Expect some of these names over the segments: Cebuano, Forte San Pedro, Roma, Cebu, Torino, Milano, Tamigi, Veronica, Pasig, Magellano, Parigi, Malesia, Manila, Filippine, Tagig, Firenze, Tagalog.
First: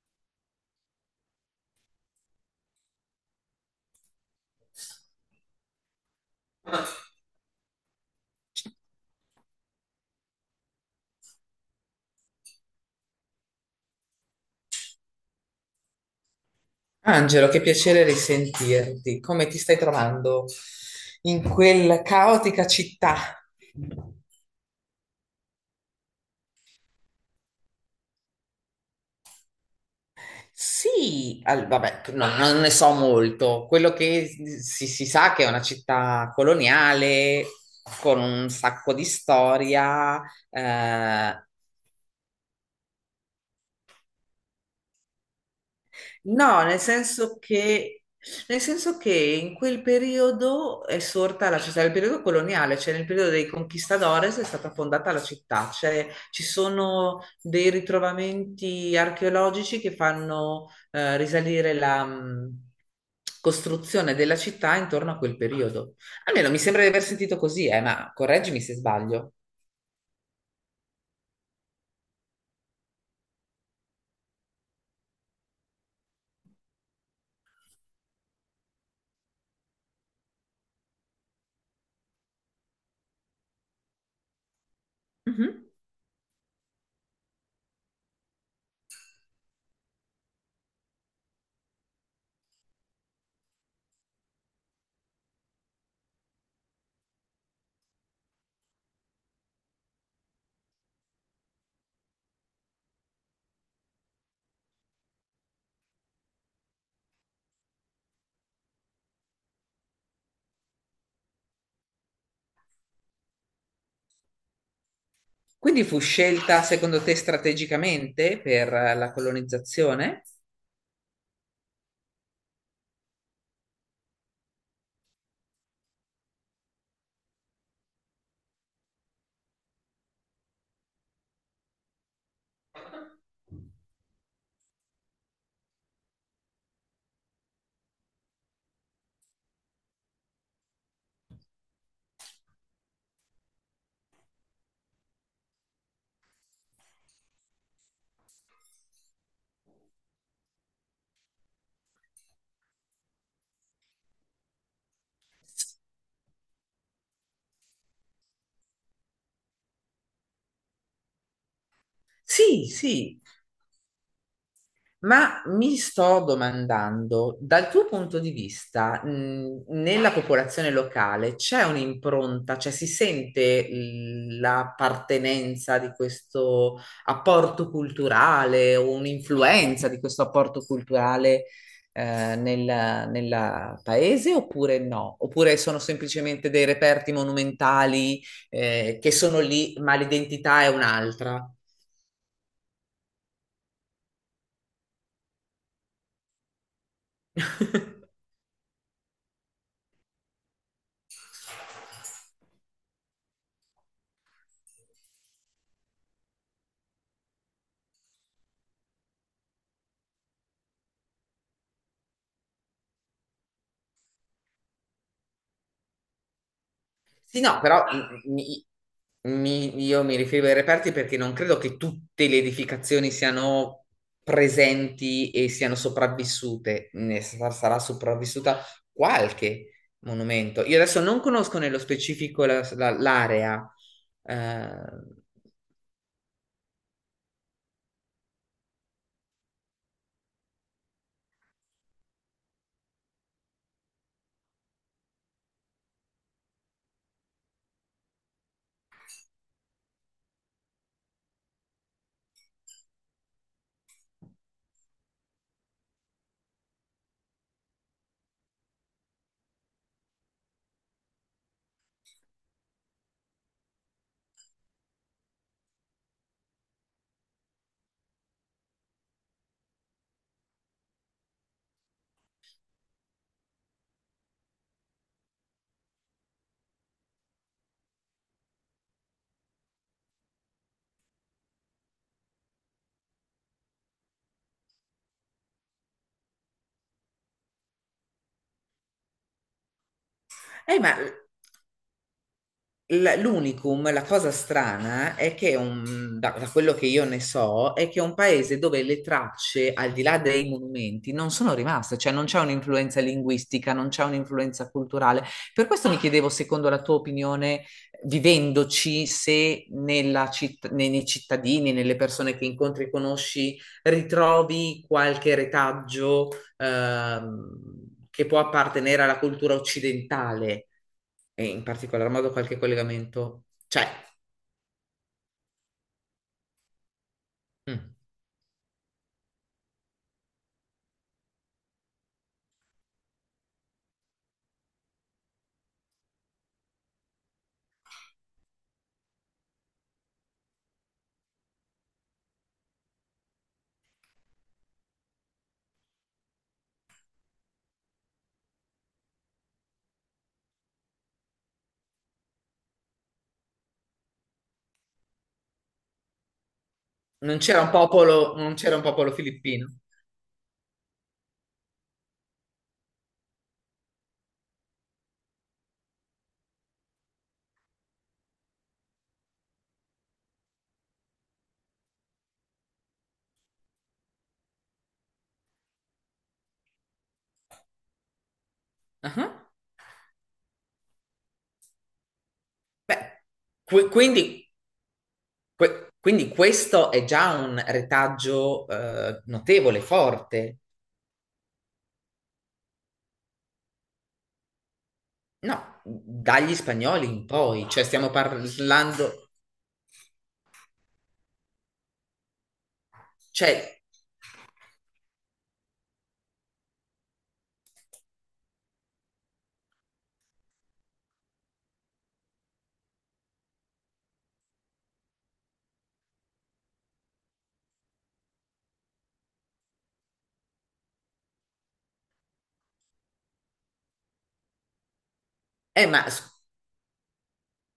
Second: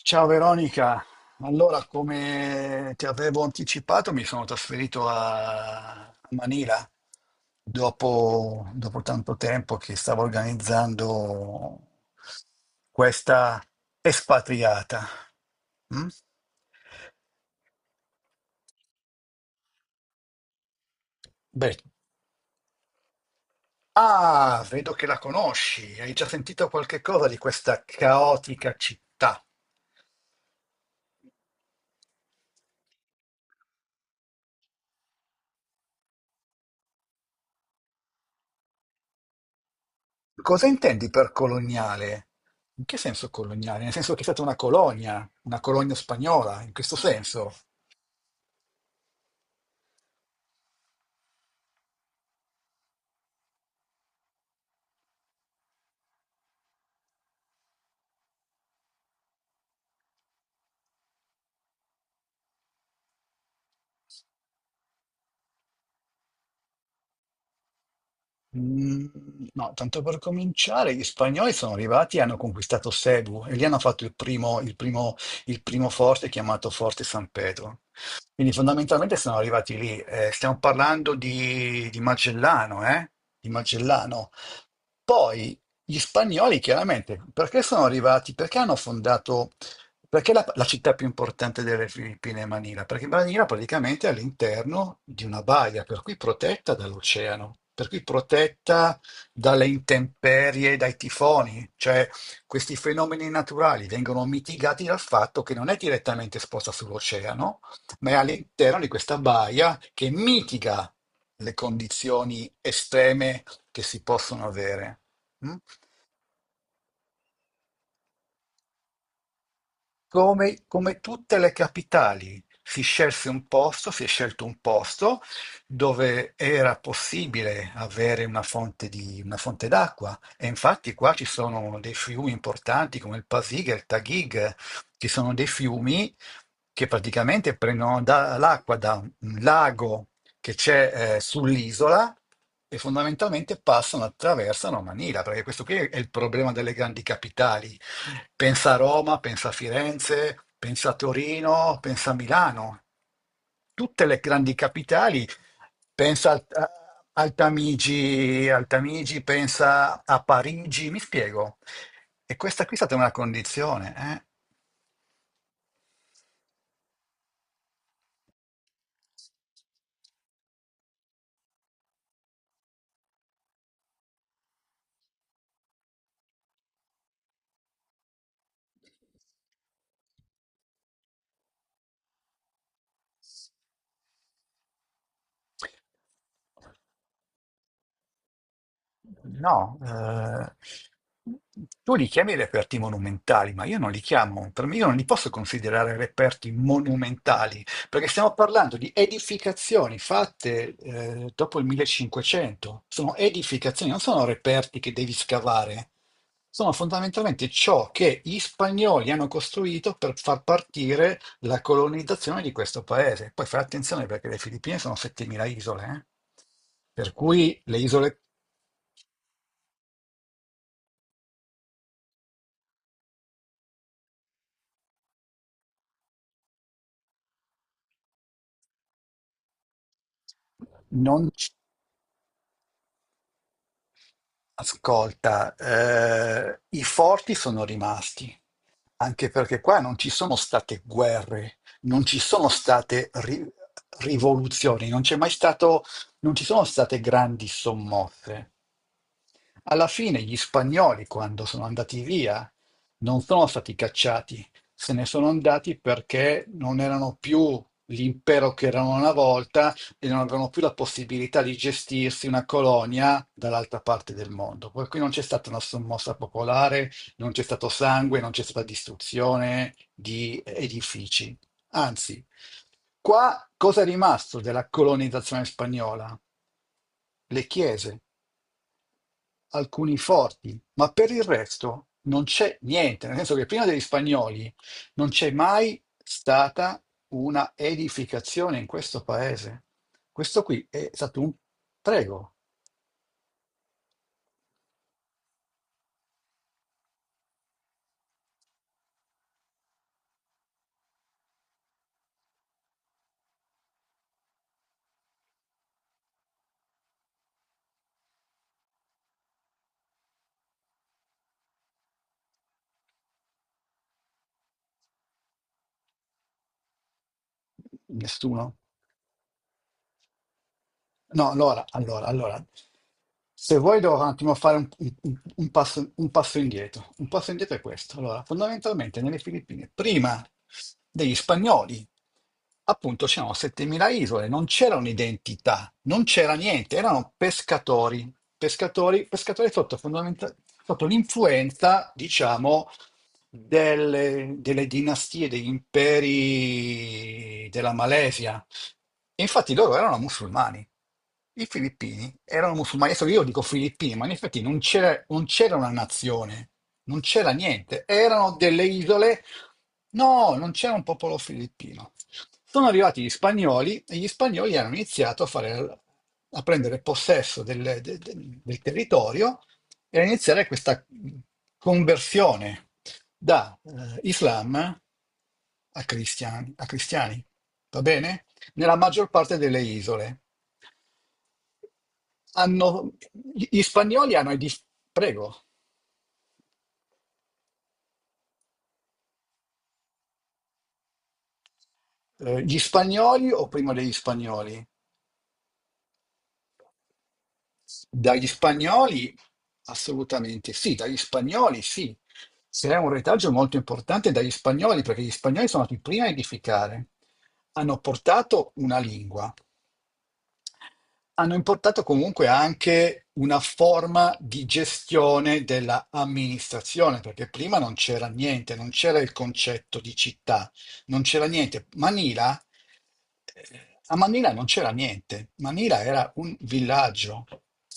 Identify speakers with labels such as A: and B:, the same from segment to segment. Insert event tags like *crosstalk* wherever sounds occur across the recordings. A: Ciao Veronica, allora come ti avevo anticipato mi sono trasferito a Manila dopo tanto tempo che stavo organizzando questa espatriata. Mm?
B: Angelo, che piacere risentirti. Come ti stai trovando in
A: Beh,
B: quella caotica città?
A: vedo che la conosci, hai già sentito qualche cosa di questa caotica città.
B: Sì, al- vabbè, no- non ne so molto. Quello che si sa che è una città coloniale con un sacco di storia.
A: Cosa intendi per
B: eh,
A: coloniale? In che senso coloniale? Nel senso che è stata una colonia spagnola,
B: No,
A: in questo senso?
B: nel senso che in quel periodo è sorta la città, nel periodo coloniale, cioè nel periodo dei conquistadores è stata fondata la città, cioè ci sono dei ritrovamenti archeologici che fanno risalire la costruzione della città intorno a quel periodo. Almeno mi sembra di aver sentito così, ma correggimi se
A: Mm,
B: sbaglio.
A: no, tanto per cominciare, gli spagnoli sono arrivati e hanno conquistato Cebu e lì hanno fatto il primo forte chiamato Forte San Pedro. Quindi fondamentalmente sono arrivati lì. Stiamo parlando di Magellano, eh? Di Magellano. Poi
B: Mhm.
A: gli spagnoli, chiaramente, perché sono arrivati? Perché hanno fondato. Perché la città più importante delle Filippine è Manila? Perché Manila praticamente è all'interno di una baia, per cui protetta dall'oceano, per cui protetta dalle intemperie, dai tifoni, cioè questi fenomeni naturali vengono mitigati dal fatto che non è direttamente esposta sull'oceano, ma è all'interno di questa baia che mitiga le condizioni estreme che si possono avere. Mm?
B: Quindi fu scelta secondo te strategicamente per la colonizzazione?
A: Come, come tutte le capitali, si scelse un posto, si è scelto un posto dove era possibile avere una fonte d'acqua. E infatti qua ci sono dei fiumi importanti come il Pasig e il Tagig, ci sono dei fiumi che praticamente l'acqua da un lago che c'è sull'isola e fondamentalmente passano, attraversano Manila, perché questo qui è il problema delle grandi capitali. Pensa a Roma, pensa a Firenze, pensa a Torino, pensa a Milano, tutte le grandi capitali, pensa al- a al Tamigi, pensa a Parigi, mi spiego. E questa
B: Sì,
A: qui è stata una
B: sì,
A: condizione,
B: ma mi sto domandando, dal tuo punto di vista, nella popolazione locale c'è un'impronta, cioè si sente l- l'appartenenza di questo apporto culturale o un'influenza di questo apporto culturale, nel, nella paese oppure no? Oppure sono semplicemente dei
A: eh?
B: reperti monumentali, che sono lì,
A: No,
B: ma l'identità è un'altra?
A: tu li chiami reperti monumentali, ma io non li chiamo, per me io non li posso considerare reperti monumentali, perché
B: *laughs*
A: stiamo parlando di edificazioni fatte dopo il 1500, sono edificazioni, non sono reperti che devi scavare, sono fondamentalmente ciò che gli spagnoli hanno costruito per far partire la colonizzazione di questo paese. Poi fai attenzione perché le Filippine sono 7.000 isole, eh. Per
B: Sì,
A: cui
B: no,
A: le
B: però
A: isole
B: mi- mi- io mi riferivo ai reperti perché non credo che tutte le edificazioni siano presenti e siano sopravvissute. Ne sa- sarà sopravvissuta qualche monumento. Io adesso non
A: non,
B: conosco nello specifico la- la- l'area. Eh,
A: ascolta, i forti sono rimasti, anche perché qua non ci sono state guerre, non ci sono state ri- rivoluzioni, non c'è mai stato, non ci sono state grandi sommosse. Alla fine gli spagnoli, quando sono andati via, non sono stati cacciati, se ne sono andati perché non erano più l'impero che erano una volta e non avevano più la possibilità di gestirsi una colonia dall'altra parte del mondo. Per cui non c'è stata una sommossa popolare, non c'è stato sangue, non c'è stata distruzione di edifici. Anzi, qua cosa è rimasto della colonizzazione spagnola? Le chiese, alcuni forti, ma per il resto non c'è niente, nel senso che prima degli spagnoli non c'è mai stata una edificazione in questo paese. Questo qui è
B: ma
A: stato un prego,
B: l- l'unicum, la cosa strana è che un- da, da quello che io ne so, è che è un paese dove le tracce, al di là dei monumenti, non sono rimaste, cioè non c'è un'influenza linguistica, non c'è un'influenza culturale. Per questo mi chiedevo, secondo la tua opinione, vivendoci, se nella citt- nei, nei cittadini, nelle persone che incontri e conosci, ritrovi qualche retaggio che può
A: nessuno.
B: appartenere alla cultura occidentale
A: No,
B: e in
A: allora, allora,
B: particolar modo
A: allora,
B: qualche collegamento,
A: se vuoi
B: cioè,
A: devo un attimo fare un passo indietro. Un passo indietro è
B: mm,
A: questo. Allora, fondamentalmente nelle Filippine, prima degli spagnoli, appunto, c'erano 7.000 isole, non c'era un'identità, non c'era niente, erano pescatori, pescatori, pescatori sotto, sotto l'influenza, diciamo, delle dinastie, degli imperi della Malesia. Infatti loro erano musulmani. I filippini erano musulmani. Adesso io dico filippini, ma in effetti non c'era una nazione, non c'era
B: non c'era un
A: niente.
B: popolo,
A: Erano
B: non
A: delle
B: c'era un popolo
A: isole.
B: filippino.
A: No, non c'era un popolo filippino. Sono arrivati gli spagnoli e gli spagnoli hanno iniziato a fare, a prendere possesso del territorio e a iniziare questa conversione da Islam a cristiani, a cristiani. Va bene? Nella maggior
B: Ah,
A: parte delle isole. Hanno-
B: beh,
A: Gli
B: que-
A: spagnoli
B: quindi,
A: prego,
B: que- quindi questo è già un retaggio notevole, forte.
A: eh, gli spagnoli o prima degli spagnoli?
B: No, dagli spagnoli in poi, cioè stiamo
A: Dagli spagnoli
B: parlando,
A: assolutamente sì, dagli spagnoli sì. C'è un retaggio molto
B: cioè,
A: importante dagli spagnoli perché gli spagnoli sono stati i primi a edificare. Hanno portato una lingua, hanno importato comunque anche una forma di gestione della amministrazione, perché prima non c'era niente, non c'era il concetto di città, non c'era niente. Manila, a Manila non c'era niente, Manila
B: ma
A: era
B: s-
A: un villaggio.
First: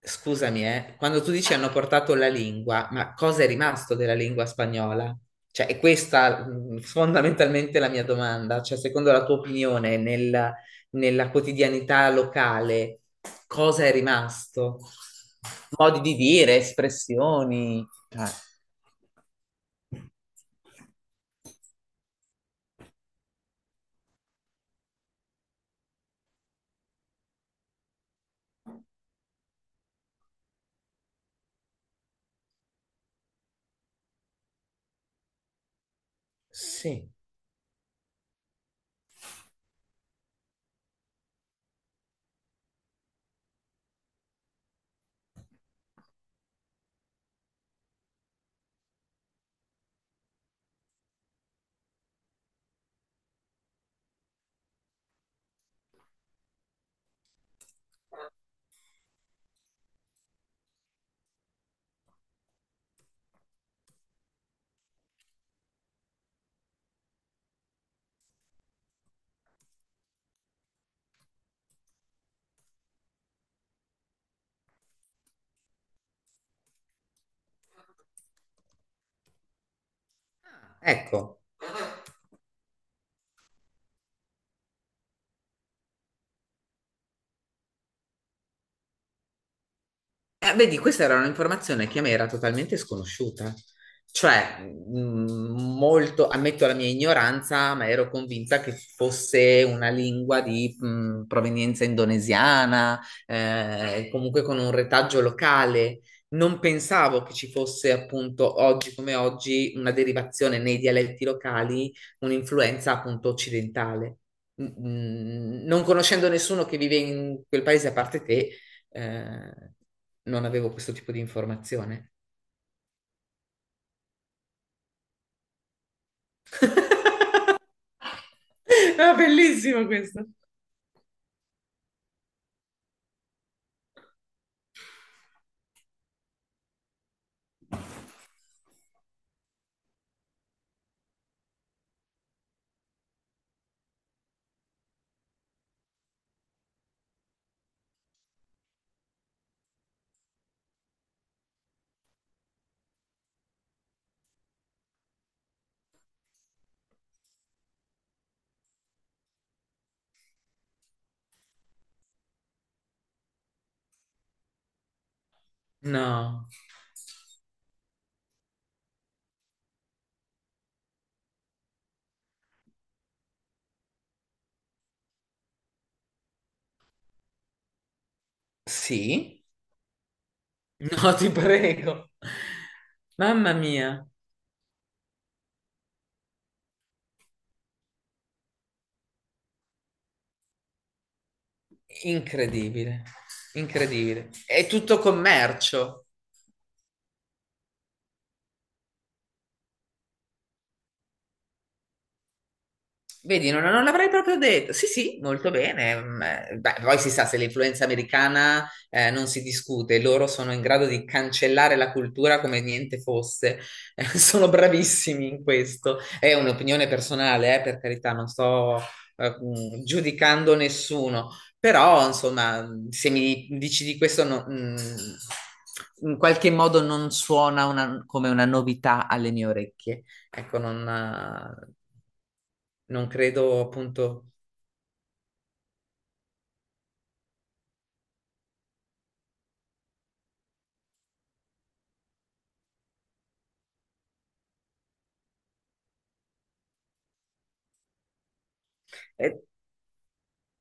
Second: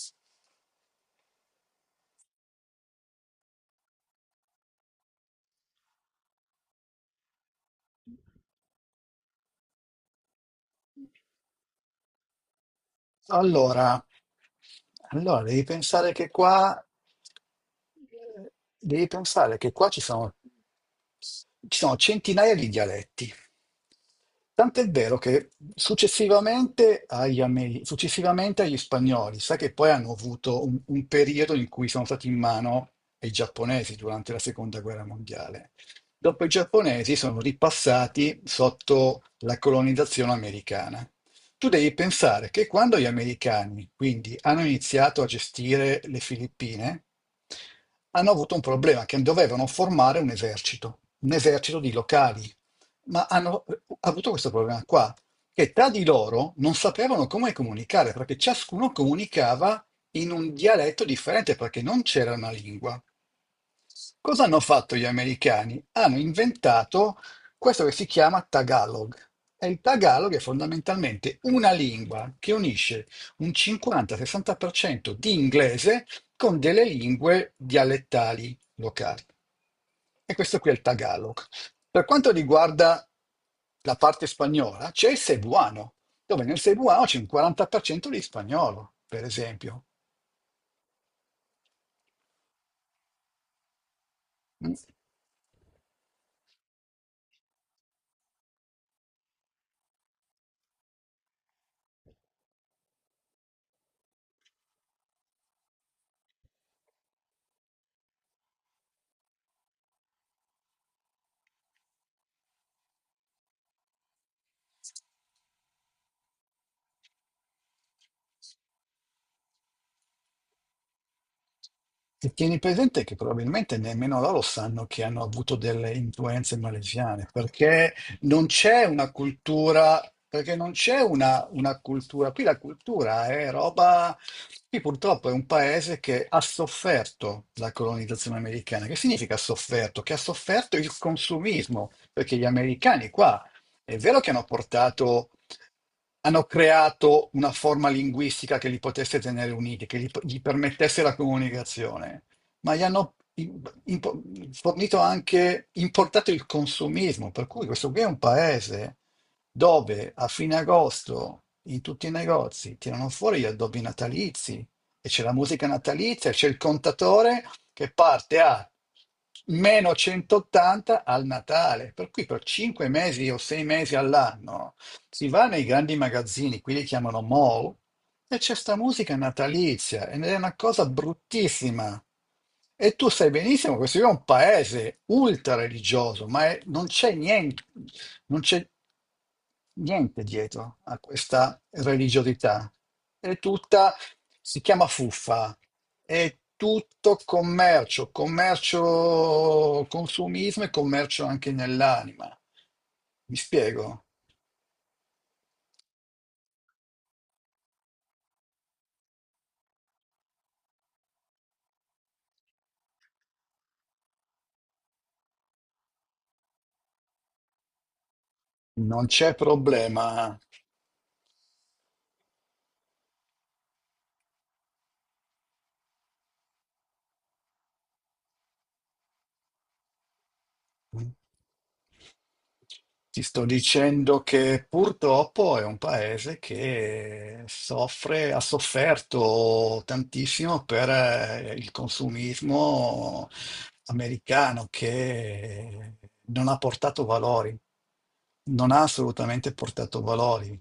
B: scusami, quando tu dici hanno portato la lingua, ma cosa è rimasto della lingua spagnola? Cioè, è questa fondamentalmente la mia domanda. Cioè, secondo la tua opinione, nel- nella quotidianità locale, cosa è
A: Allora,
B: rimasto?
A: allora devi
B: Modi
A: pensare
B: di
A: che
B: dire,
A: qua,
B: espressioni.
A: eh, devi pensare che qua ci sono centinaia di dialetti. Tant'è vero che successivamente agli spagnoli, sai che poi hanno avuto un periodo in cui sono stati in mano ai giapponesi durante la seconda guerra mondiale. Dopo i
B: Sì.
A: giapponesi sono ripassati sotto la colonizzazione americana. Tu devi pensare che quando gli americani, quindi, hanno iniziato a gestire le Filippine, hanno avuto un problema che dovevano formare un esercito di locali ma hanno avuto questo problema qua, che tra di loro non sapevano come comunicare, perché ciascuno comunicava in un dialetto differente, perché non c'era una lingua. Cosa hanno fatto gli americani? Hanno inventato questo che si chiama Tagalog. E il Tagalog è fondamentalmente una lingua che unisce un 50-60% di inglese con delle lingue dialettali locali. E questo qui è il Tagalog.
B: Ecco.
A: Per quanto riguarda la parte spagnola, c'è il Cebuano, dove nel Cebuano c'è un 40% di spagnolo, per esempio.
B: Vedi, questa era un'informazione che a me era totalmente sconosciuta. Cioè, molto, ammetto la mia ignoranza, ma ero convinta che fosse una lingua di provenienza indonesiana, comunque con un retaggio locale. Non pensavo che ci fosse appunto oggi come oggi una derivazione nei dialetti locali, un'influenza appunto occidentale. Mm, mm, non conoscendo nessuno che vive in quel paese a parte te, eh, non avevo questo tipo di informazione.
A: E tieni presente che probabilmente nemmeno loro sanno che hanno avuto delle influenze malesiane, perché non c'è
B: *laughs*
A: una
B: Ah, bellissimo
A: cultura,
B: questo.
A: perché non c'è una cultura. Qui la cultura è roba. Qui purtroppo è un paese che ha sofferto la colonizzazione americana. Che significa ha sofferto? Che ha sofferto il consumismo, perché gli americani qua è vero che hanno portato, hanno creato una forma linguistica che li potesse tenere uniti, che gli permettesse la comunicazione, ma gli hanno im- impo- fornito anche, importato il consumismo, per cui questo qui è un paese dove a fine agosto in tutti i negozi tirano fuori gli addobbi natalizi e c'è la musica natalizia, c'è
B: No,
A: il contatore che parte a meno 180 al Natale, per cui per 5 mesi o 6 mesi all'anno si va nei grandi magazzini, qui li chiamano mall, e c'è sta musica
B: sì,
A: natalizia, ed è una cosa
B: *laughs* no, ti
A: bruttissima.
B: prego.
A: E tu sai
B: Mamma
A: benissimo che questo qui
B: mia,
A: è un paese ultra religioso, ma non c'è niente, non c'è niente dietro a questa religiosità.
B: incredibile,
A: È tutta,
B: incredibile.
A: si
B: È
A: chiama
B: tutto
A: fuffa,
B: commercio.
A: è tutto commercio, commercio, consumismo e commercio anche nell'anima. Mi
B: Vedi, non, non
A: spiego?
B: l'avrei proprio detto. Sì, sì, molto bene. Mm, beh, poi si sa, se l'influenza americana non si discute, loro sono in grado di cancellare la cultura come niente fosse. *laughs* Sono bravissimi in questo. È un'opinione personale, per carità, non sto
A: Non c'è problema.
B: giudicando nessuno, però insomma, se mi dici di questo, no- mm, in qualche modo non suona una- come una novità alle mie orecchie. Ecco, non, non
A: Ti sto
B: credo
A: dicendo
B: appunto.
A: che purtroppo è un paese che soffre, ha sofferto tantissimo per il consumismo americano che non ha portato valori, non ha
B: Eh,
A: assolutamente portato valori.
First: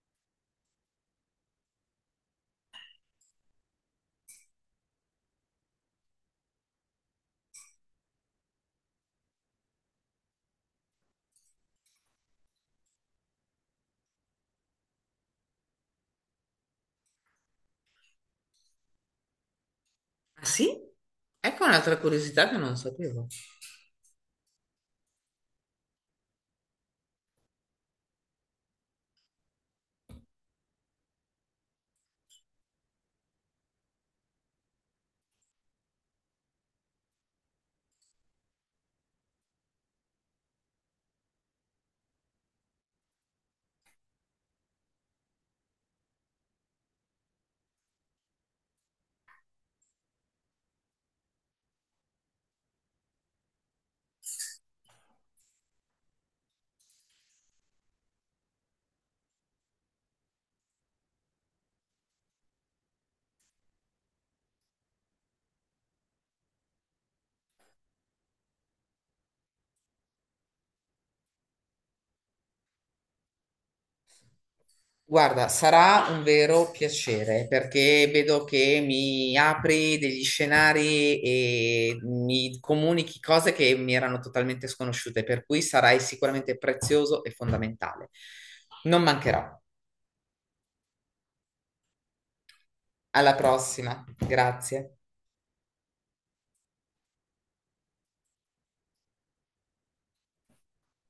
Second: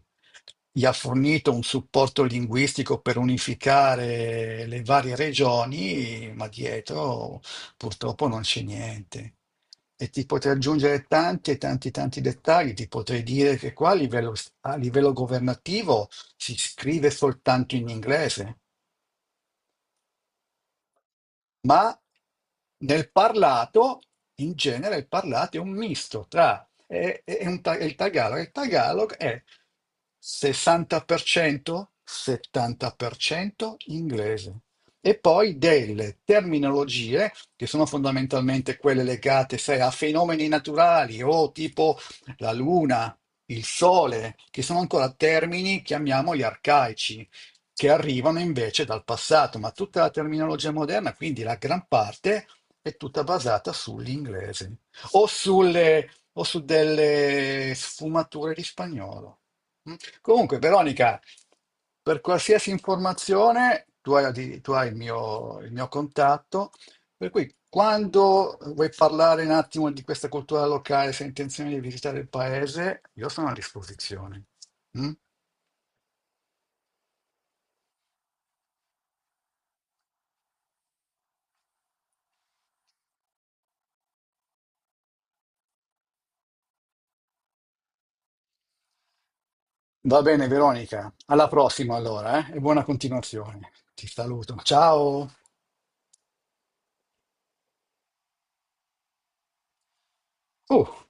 A: Gli ha fornito un supporto linguistico per unificare le varie regioni, ma dietro purtroppo non c'è niente. E ti potrei aggiungere tanti e tanti dettagli, ti potrei dire che qua a livello governativo si scrive soltanto in inglese,
B: ah, sì? Ecco
A: ma
B: un'altra curiosità che non
A: nel
B: sapevo.
A: parlato, in genere, il parlato è un misto tra è il Tagalog. Il Tagalog è 60%, 70% inglese. E poi delle terminologie che sono fondamentalmente quelle legate, sai, a fenomeni naturali o tipo la luna, il sole, che sono ancora termini, chiamiamoli arcaici, che arrivano invece dal passato, ma tutta la terminologia moderna, quindi la gran parte, è tutta basata sull'inglese o, o su delle sfumature di spagnolo. Mm. Comunque, Veronica, per qualsiasi informazione, tu hai il mio contatto, per cui quando vuoi parlare un attimo di questa cultura locale, se hai intenzione di visitare il paese, io sono a disposizione. Mm?
B: Guarda, sarà un vero piacere perché vedo che mi apri degli scenari e mi comunichi cose che mi erano totalmente sconosciute, per cui sarai sicuramente prezioso e fondamentale. Non mancherò.
A: Va bene, Veronica. Alla prossima allora, eh? E buona
B: Alla
A: continuazione.
B: prossima.
A: Ti saluto.
B: Grazie.
A: Ciao. Oh.